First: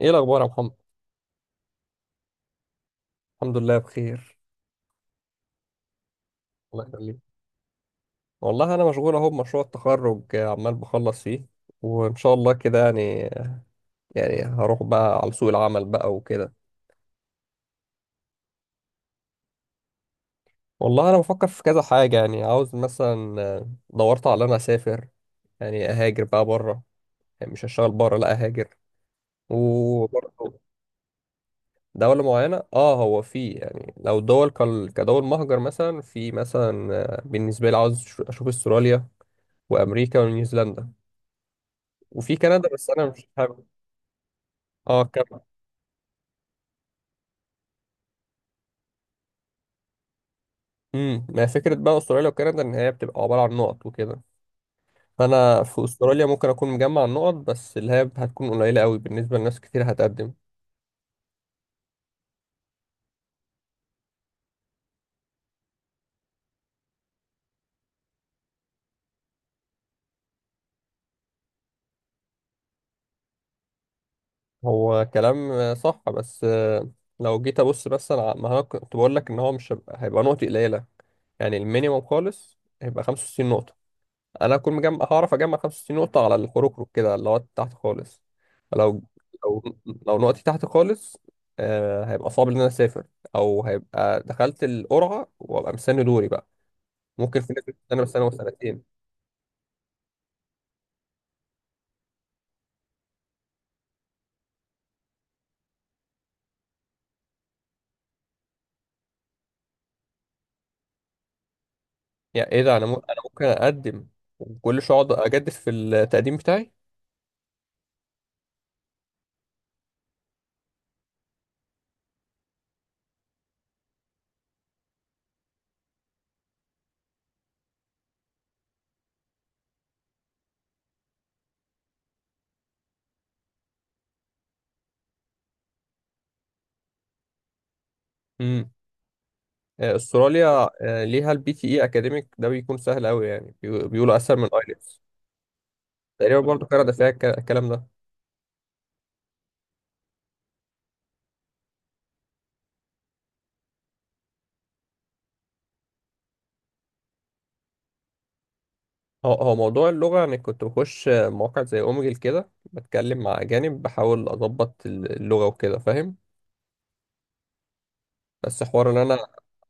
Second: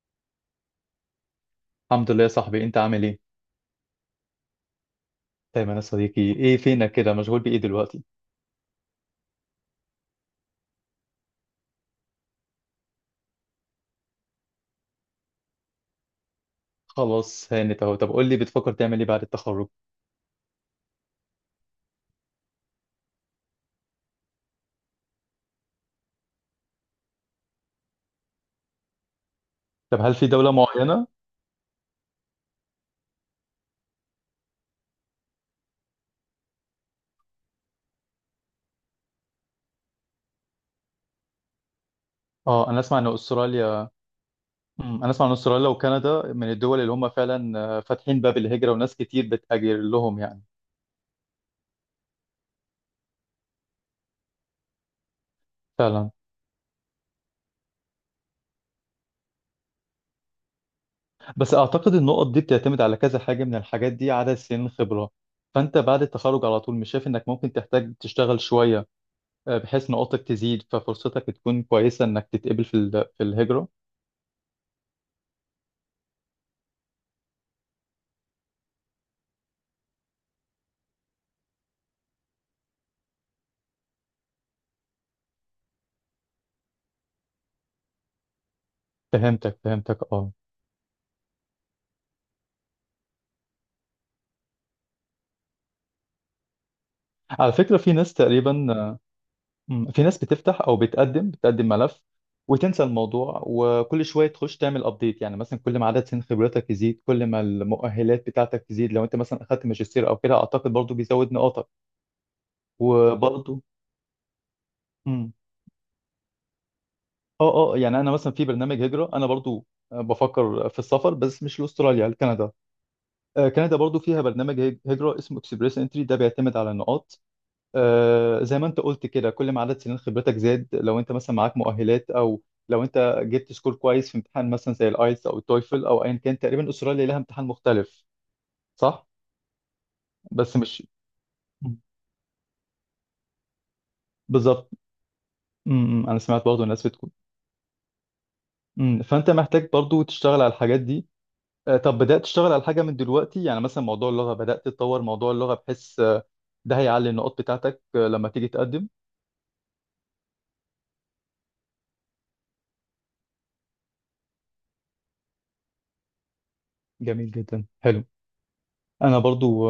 ايه الاخبار يا محمد. الحمد لله يا صاحبي، انت عامل ايه؟ الحمد لله بخير. دايما يا صديقي. ايه الله فينك كده، يخليك. مشغول بايه دلوقتي؟ والله انا مشغول اهو بمشروع التخرج، عمال بخلص فيه وان شاء الله كده، يعني هروح بقى على سوق العمل بقى وكده. خلاص هانت اهو. طب قول لي، بتفكر تعمل ايه بعد التخرج؟ والله انا بفكر في كذا حاجه، يعني عاوز مثلا، دورت على انا اسافر، يعني اهاجر بقى بره، يعني مش هشتغل بره لا اهاجر. طب هل في دولة وبرضه معينة؟ دولة معينة، اه هو في يعني لو دول كدول مهجر، مثلا في مثلا، بالنسبة لي عاوز أشوف استراليا وأمريكا ونيوزيلندا وفي كندا، اه، انا بس اسمع انا ان مش حابب. استراليا. اه انا اسمع ان كندا. استراليا وكندا من الدول اللي هم فعلا فاتحين باب الهجرة، وناس كتير بتهاجر لهم يعني. ما هي فكره بقى استراليا وكندا ان هي بتبقى عباره عن نقط وكده، فانا في فعلا. استراليا ممكن اكون مجمع النقط، بس اللي هي هتكون قليله قوي بالنسبه لناس كتير هتقدم. بس اعتقد النقط دي بتعتمد على كذا حاجة من الحاجات دي، عدد سنين خبرة. فانت بعد التخرج على طول، مش شايف انك ممكن تحتاج تشتغل شوية بحيث نقاطك تزيد، ففرصتك تكون كويسة انك تتقبل في في الهجرة. هو كلام صح بس لو جيت ابص، بس انا ما انا كنت بقول لك ان هو مش هيبقى هيبقى نقط قليله، يعني المينيموم خالص هيبقى 65 نقطه، انا اكون مجمع هعرف اجمع 65 نقطه على الحروكروك كده اللي هو تحت خالص. لو فهمتك لو فهمتك لو اه. نقطتي تحت خالص، آه هيبقى صعب ان انا اسافر، او هيبقى دخلت القرعه وابقى مستني دوري بقى. ممكن في على ناس، فكرة في انا ناس بستنى تقريبا، وسنتين. في ناس بتفتح او بتقدم ملف، وتنسى الموضوع، وكل شوية تخش تعمل ابديت. يعني مثلا كل ما عدد سنين خبرتك يزيد، كل ما المؤهلات بتاعتك تزيد، لو انت مثلا اخدت ماجستير او كده، اعتقد برضو بيزود نقاطك. يعني ايه ده، انا انا ممكن وبرضو اقدم وكل شويه اقعد مم. اجدد في التقديم بتاعي. اه اه، يعني انا مثلا في برنامج هجرة. انا برضو بفكر في السفر، بس مش لاستراليا، لكندا. كندا برضو فيها برنامج هجرة اسمه اكسبريس انتري، ده بيعتمد على النقاط. زي ما انت قلت كده، كل ما عدد سنين خبرتك زاد، لو انت مثلا معاك مؤهلات، او لو انت جبت سكور كويس في امتحان مثلا زي الايلتس او التويفل او ايا كان. تقريبا استراليا لها امتحان مختلف. امم صح. بس استراليا مش ليها البي تي اي اكاديميك، ده بيكون سهل قوي، يعني بيقولوا اسهل من بالظبط. ايلتس. انا تقريبا سمعت برضه برضه الناس كندا فيها بتقول. الكلام ده. فانت محتاج برضه تشتغل على الحاجات دي. طب بدأت تشتغل على حاجة من دلوقتي، يعني مثلا موضوع اللغة؟ بدأت تطور موضوع اللغة، بحيث ده هيعلي النقاط بتاعتك لما تيجي تقدم. هو موضوع اللغة، يعني كنت بخش مواقع زي أوميجل كده بتكلم مع أجانب بحاول أضبط اللغة وكده، فاهم. جميل جدا، حلو. بس حوار إن أنا انا برضو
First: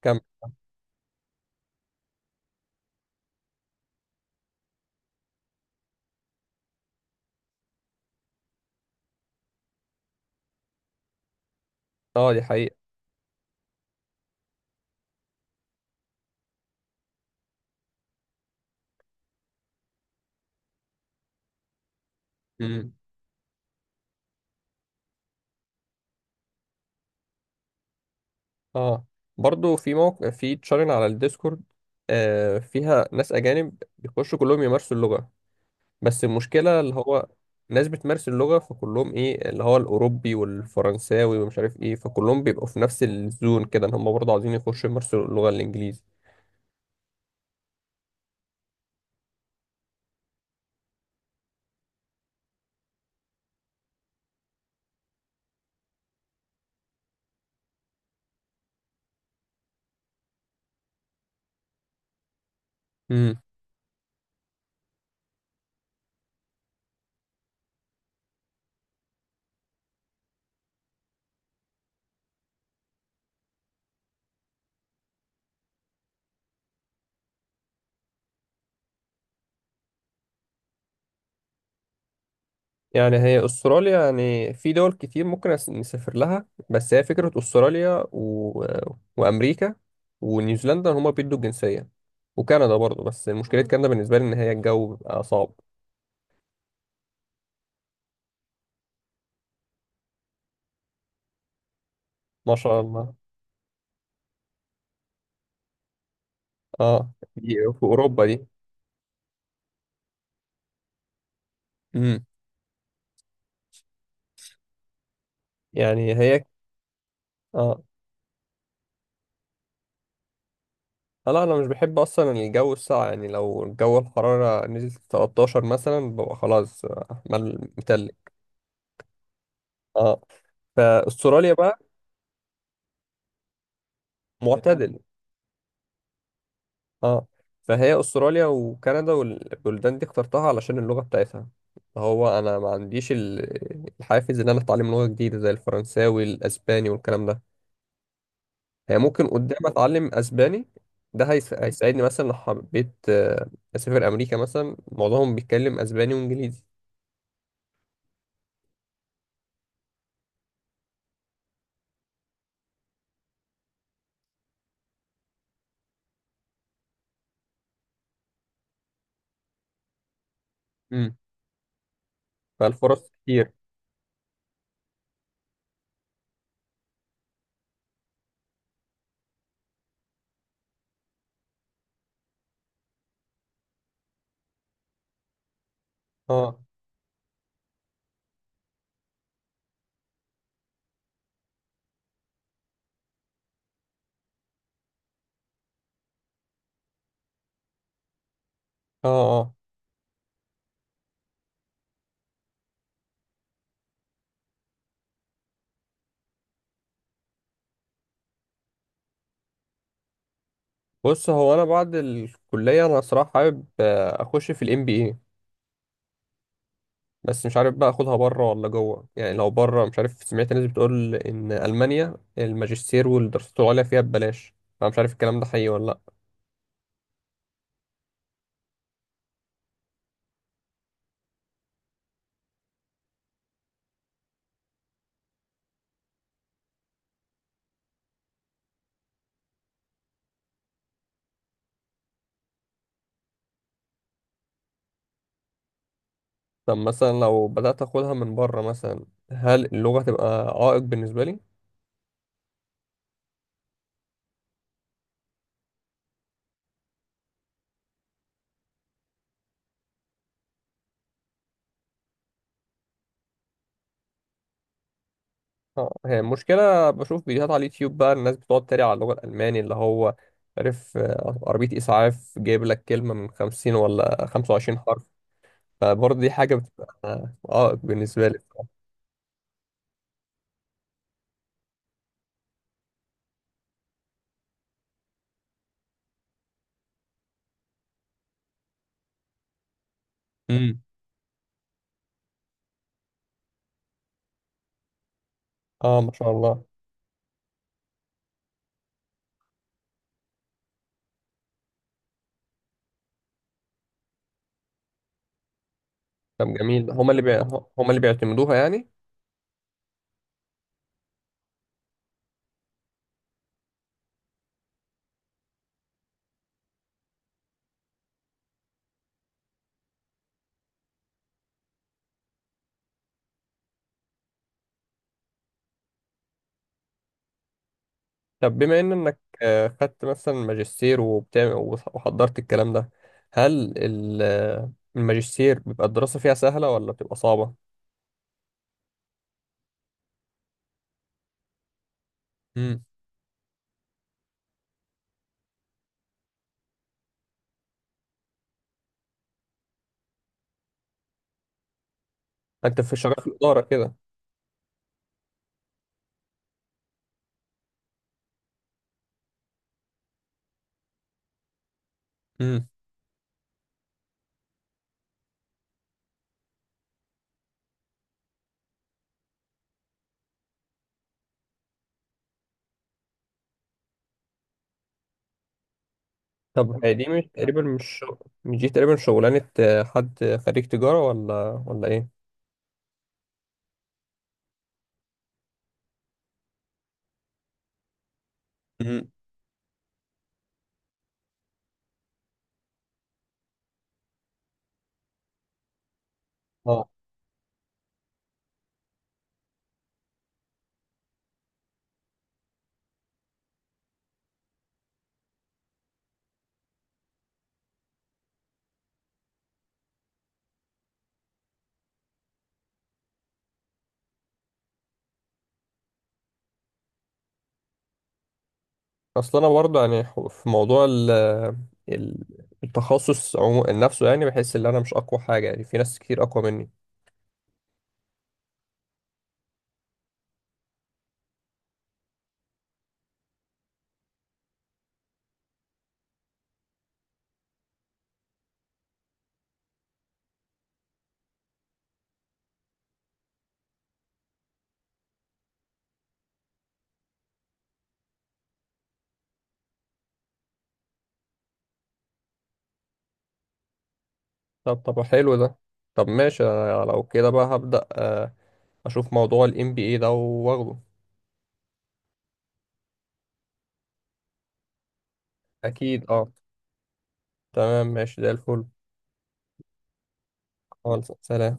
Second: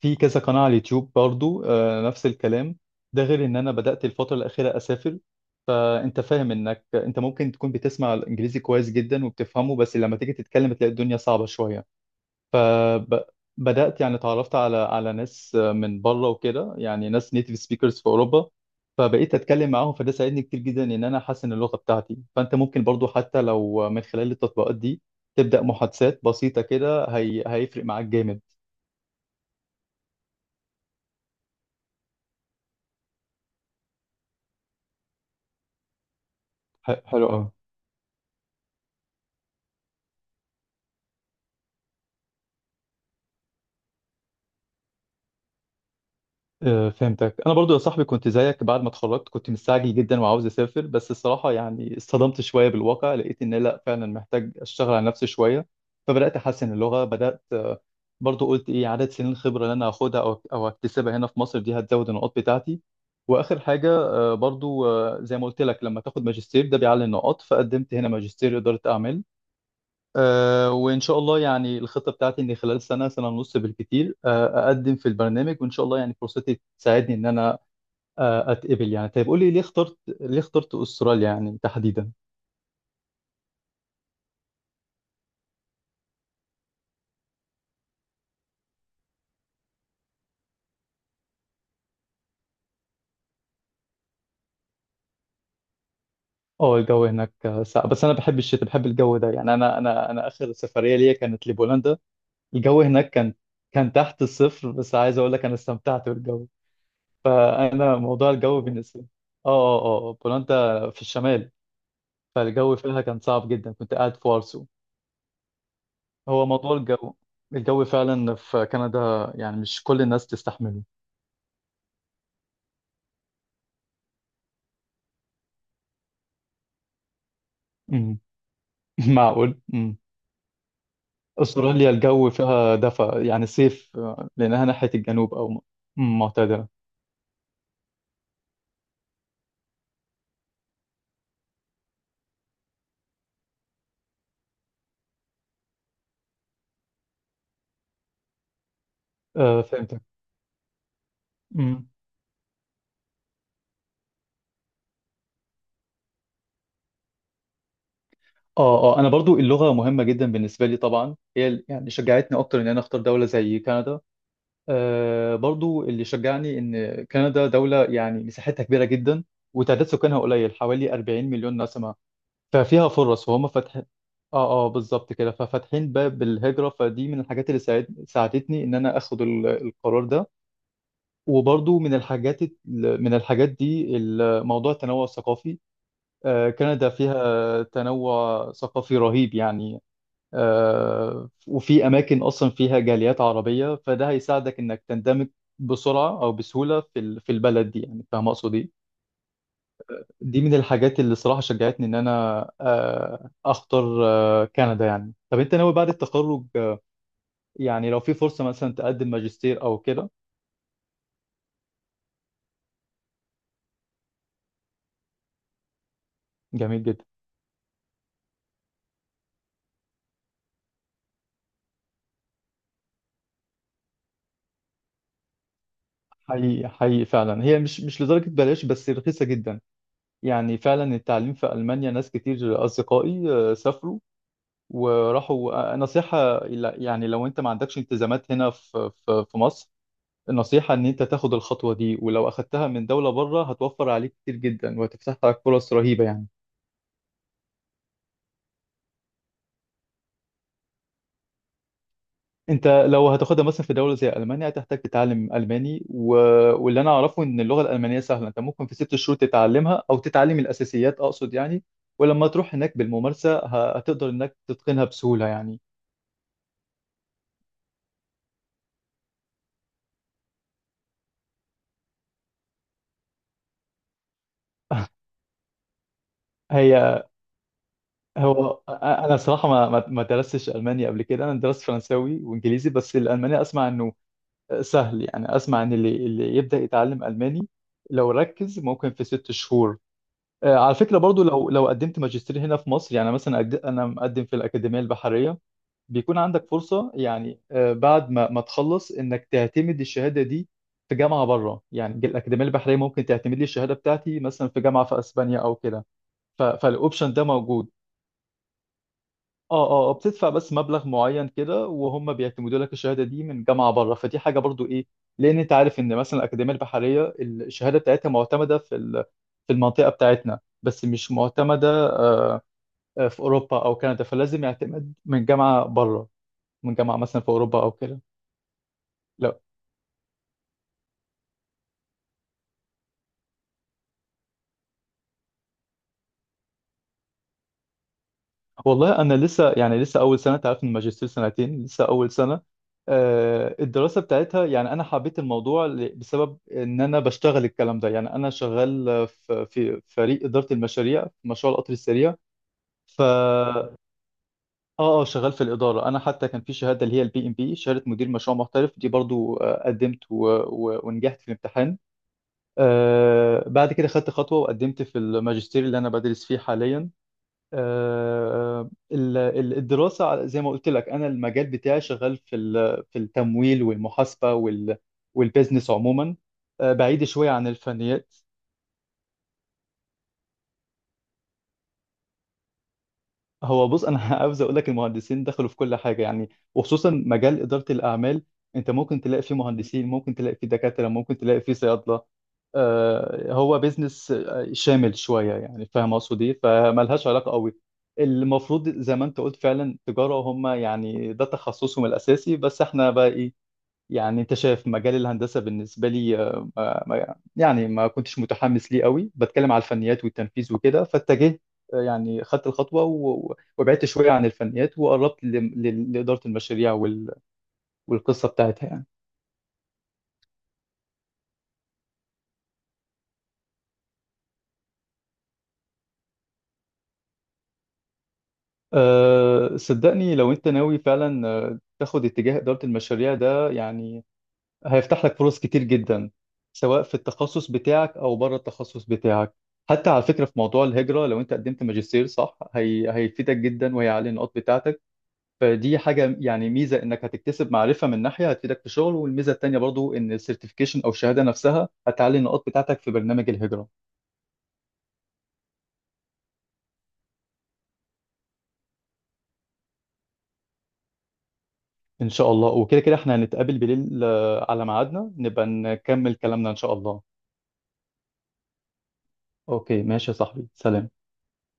في كم. كذا قناة على اليوتيوب، برضو نفس الكلام. ده غير ان انا بدأت الفترة الأخيرة اسافر. فانت فاهم انك انت ممكن تكون بتسمع الانجليزي كويس جدا وبتفهمه، بس لما تيجي تتكلم تلاقي الدنيا صعبة شوية. اه دي حقيقة. فبدأت يعني اتعرفت على ناس من بره وكده، يعني ناس نيتيف سبيكرز في اوروبا. فبقيت اتكلم معاهم، فده ساعدني كتير جدا ان انا احسن اللغة بتاعتي. فانت ممكن مم. برضو حتى لو من خلال التطبيقات دي تبدأ محادثات بسيطة كده، هيفرق معاك جامد. اه برضو في موقع في تشارين على الديسكورد، آه فيها ناس أجانب بيخشوا كلهم يمارسوا اللغة. بس المشكلة، اللي هو حلو قوي. ناس بتمارس اللغة، فكلهم إيه اللي هو الأوروبي والفرنساوي ومش عارف إيه، فكلهم بيبقوا في نفس الزون كده، إن هم برضه عاوزين يخشوا يمارسوا اللغة الإنجليزي. فهمتك. انا برضو يا صاحبي كنت زيك، بعد ما اتخرجت كنت مستعجل جدا وعاوز اسافر، بس الصراحه يعني اصطدمت شويه بالواقع، لقيت ان لا، فعلا محتاج اشتغل على نفسي شويه. فبدات احسن اللغه، بدات برضو قلت ايه، عدد سنين الخبره اللي انا هاخدها او اكتسبها هنا في مصر دي هتزود النقاط بتاعتي. واخر حاجه برضو زي ما قلت لك، لما تاخد ماجستير ده بيعلي النقاط، فقدمت هنا ماجستير اداره اعمال. وإن شاء الله يعني الخطة بتاعتي إن خلال سنة، سنة ونص بالكتير أقدم في البرنامج، وإن شاء الله يعني فرصتي تساعدني إن أنا أتقبل يعني. طيب قولي، ليه اخترت أستراليا يعني تحديدا؟ يعني هي أستراليا، يعني في دول كتير ممكن نسافر لها، بس هي فكرة أستراليا و وأمريكا ونيوزيلندا، هما بيدوا الجنسية. وكندا برضه، بس مشكلة كندا بالنسبة لي إن هي الجو بيبقى صعب. أه، الجو هناك ساقع، بس أنا بحب الشتاء، بحب الجو ده يعني. أنا آخر سفرية ليا كانت لبولندا. ما شاء الجو هناك الله. كان تحت الصفر، بس عايز أقول لك أنا استمتعت بالجو. اه دي في فأنا أوروبا موضوع دي. الجو بالنسبة لي. أه أه أه بولندا في الشمال، امم فالجو فيها كان صعب جدا، كنت قاعد في وارسو. يعني هي هو موضوع الجو، اه، الجو فعلا في كندا يعني مش كل الناس تستحمله. لا أنا مش بحب أصلا الجو الساقع، يعني لو الجو الحرارة نزلت 13 مثلا ببقى خلاص، متلج. امم معقول. اه فأستراليا بقى استراليا الجو فيها دفا، يعني صيف لانها ناحيه معتدل. الجنوب معتدله. اه فهي استراليا وكندا والبلدان دي اخترتها علشان اللغه بتاعتها. هو انا ما عنديش الحافز ان انا اتعلم لغه جديده زي الفرنساوي الاسباني والكلام ده. هي ممكن قدام آه فهمتك. اتعلم اسباني، ده امم هيساعدني مثلا لو حبيت، اسافر امريكا مثلا معظمهم بيتكلم اسباني وانجليزي. اه اه، انا برضو اللغه مهمه جدا بالنسبه لي طبعا. هي يعني شجعتني اكتر ان انا اختار دوله زي كندا. آه برضو اللي شجعني ان كندا دوله يعني مساحتها كبيره جدا، وتعداد سكانها قليل، حوالي امم، 40 مليون نسمه. ففيها فالفرص فرص، فهم كتير. فاتحين. اه اه بالظبط كده، ففاتحين باب الهجرة. فدي من الحاجات اللي ساعدتني ان انا اخد القرار ده. وبرضو من الحاجات من الحاجات دي موضوع التنوع الثقافي. اه كندا فيها تنوع ثقافي رهيب يعني. وفي اماكن اصلا فيها جاليات عربية، فده هيساعدك انك تندمج بسرعة او بسهولة في في البلد دي، يعني فاهم اقصد ايه. اه اه. دي من الحاجات اللي صراحة شجعتني إن أنا أختار كندا يعني. طب أنت ناوي بعد التخرج يعني لو في فرصة مثلا تقدم ماجستير أو كده؟ بص هو انا بعد الكليه انا صراحه حابب اخش في الام بي اي، جميل جدا. بس مش عارف بقى اخدها بره ولا جوه. يعني لو بره، مش عارف، سمعت ناس بتقول ان المانيا الماجستير والدراسات العليا فيها ببلاش، انا مش عارف الكلام ده حقيقي ولا لا. حقيقي فعلا هي مش لدرجة بلاش، بس رخيصة جدا. يعني فعلا التعليم في ألمانيا، ناس كتير أصدقائي سافروا وراحوا. نصيحة يعني لو أنت ما عندكش التزامات هنا في مصر، النصيحة إن أنت تاخد الخطوة دي. ولو أخدتها من دولة بره هتوفر عليك كتير جدا وهتفتح لك فرص رهيبة يعني. طب مثلا لو بدات اخدها من بره مثلا، هل اللغه تبقى عائق بالنسبه لي؟ انت لو هتاخدها مثلا في دوله زي المانيا، هتحتاج تتعلم الماني واللي انا اعرفه ان اللغه الالمانيه سهله، انت ممكن في ست شهور تتعلمها او تتعلم الاساسيات اقصد يعني. ولما تروح هناك بالممارسه هتقدر انك تتقنها بسهوله يعني. اه هي المشكله بشوف فيديوهات على اليوتيوب بقى الناس بتقعد تريق على اللغه الالماني، اللي هو عارف، عربيه اسعاف، جايب لك كلمه من 50 ولا 25 حرف، فبرضه دي حاجه هي، بتبقى عائق بالنسبه لي. هو انا صراحه ما درستش الماني قبل كده، انا درست فرنساوي وانجليزي، بس الالماني اسمع انه سهل. يعني اسمع ان اللي يبدا يتعلم الماني لو ركز ممكن في ست شهور. على امم. فكرة برضو لو قدمت ماجستير هنا في مصر، يعني مثلا أنا مقدم في الأكاديمية البحرية، اه ما بيكون شاء عندك الله. فرصة يعني بعد ما تخلص إنك تعتمد الشهادة دي في جامعة بره. يعني الأكاديمية البحرية ممكن تعتمد لي الشهادة بتاعتي مثلا في جامعة في أسبانيا أو كده. طب جميل، هما فالأوبشن ده موجود. هما اللي بيعتمدوها يعني. اه اه بتدفع بس مبلغ معين كده وهم بيعتمدوا لك الشهاده دي من جامعه بره. فدي حاجه، برضو ايه، لان انت عارف ان مثلا الاكاديميه البحريه الشهاده بتاعتها معتمده في في المنطقه بتاعتنا، بس مش معتمده آه، في اوروبا او كندا، فلازم يعتمد من جامعه بره، من جامعه مثلا في اوروبا او كده. طب بما ان انك، خدت مثلا ماجستير وبتعمل وحضرت الكلام ده، هل الماجستير بيبقى الدراسة فيها سهلة ولا بتبقى صعبة؟ والله انا لسه يعني، لسه اول سنه. تعرف إن الماجستير سنتين، لسه اول سنه. امم. الدراسه بتاعتها يعني انا حبيت الموضوع بسبب ان انا بشتغل الكلام ده، يعني انا شغال في فريق اداره المشاريع في مشروع القطر السريع. انت في شغال في الإدارة اه كده. اه شغال في الاداره. انا حتى كان في شهاده، اللي هي البي ام بي، شهاده مدير مشروع محترف، دي برضو قدمت ونجحت في الامتحان. امم. بعد كده خدت خطوه وقدمت في الماجستير اللي انا بدرس فيه حاليا. الدراسة زي ما قلت لك، أنا المجال بتاعي شغال في في التمويل والمحاسبة والبيزنس عموما طب هي بعيد دي مش شوية عن تقريبا الفنيات. مش دي تقريبا شغلانة حد خريج تجارة ولا ايه؟ هو بص انا عاوز اقول لك، المهندسين دخلوا في كل حاجه يعني، وخصوصا مجال اداره الاعمال. انت ممكن امم. تلاقي فيه مهندسين، ممكن تلاقي فيه دكاتره، ممكن تلاقي فيه صيادله. هو بيزنس شامل شويه، يعني فاهم اقصد ايه. اه. فملهاش علاقه قوي. المفروض زي ما انت قلت فعلا تجاره، هم يعني ده تخصصهم الاساسي، بس احنا بقى ايه. يعني انت شايف مجال الهندسه بالنسبه لي يعني ما كنتش متحمس ليه قوي، بتكلم على الفنيات والتنفيذ وكده. فاتجهت يعني خدت الخطوه وبعدت شويه عن الفنيات، وقربت لاداره المشاريع والقصه بتاعتها يعني. اصل انا برضه يعني في موضوع ال- التخصص نفسه، يعني بحس ان انا مش اقوى حاجة، يعني في ناس كتير اقوى مني. أه صدقني لو انت ناوي فعلا تاخد اتجاه اداره المشاريع ده يعني، هيفتح لك فرص كتير جدا، سواء في التخصص بتاعك او بره التخصص بتاعك. حتى على فكره في موضوع الهجره، لو انت قدمت ماجستير صح، هيفيدك جدا وهيعلي النقاط بتاعتك. فدي حاجه يعني، ميزه انك هتكتسب معرفه من ناحيه هتفيدك في شغل، والميزه التانيه برضو ان السيرتيفيكيشن او الشهاده نفسها هتعلي النقاط بتاعتك في برنامج الهجره. طب طب حلو ده. طب ماشي، أنا لو كده بقى هبدأ، اشوف موضوع ال NBA ده واخده. ان شاء الله. وكده كده احنا هنتقابل بالليل على ميعادنا نبقى اكيد نكمل اه. كلامنا ان شاء الله. تمام ماشي زي الفل. اوكي، ماشي يا صاحبي، سلام. خالص سلام.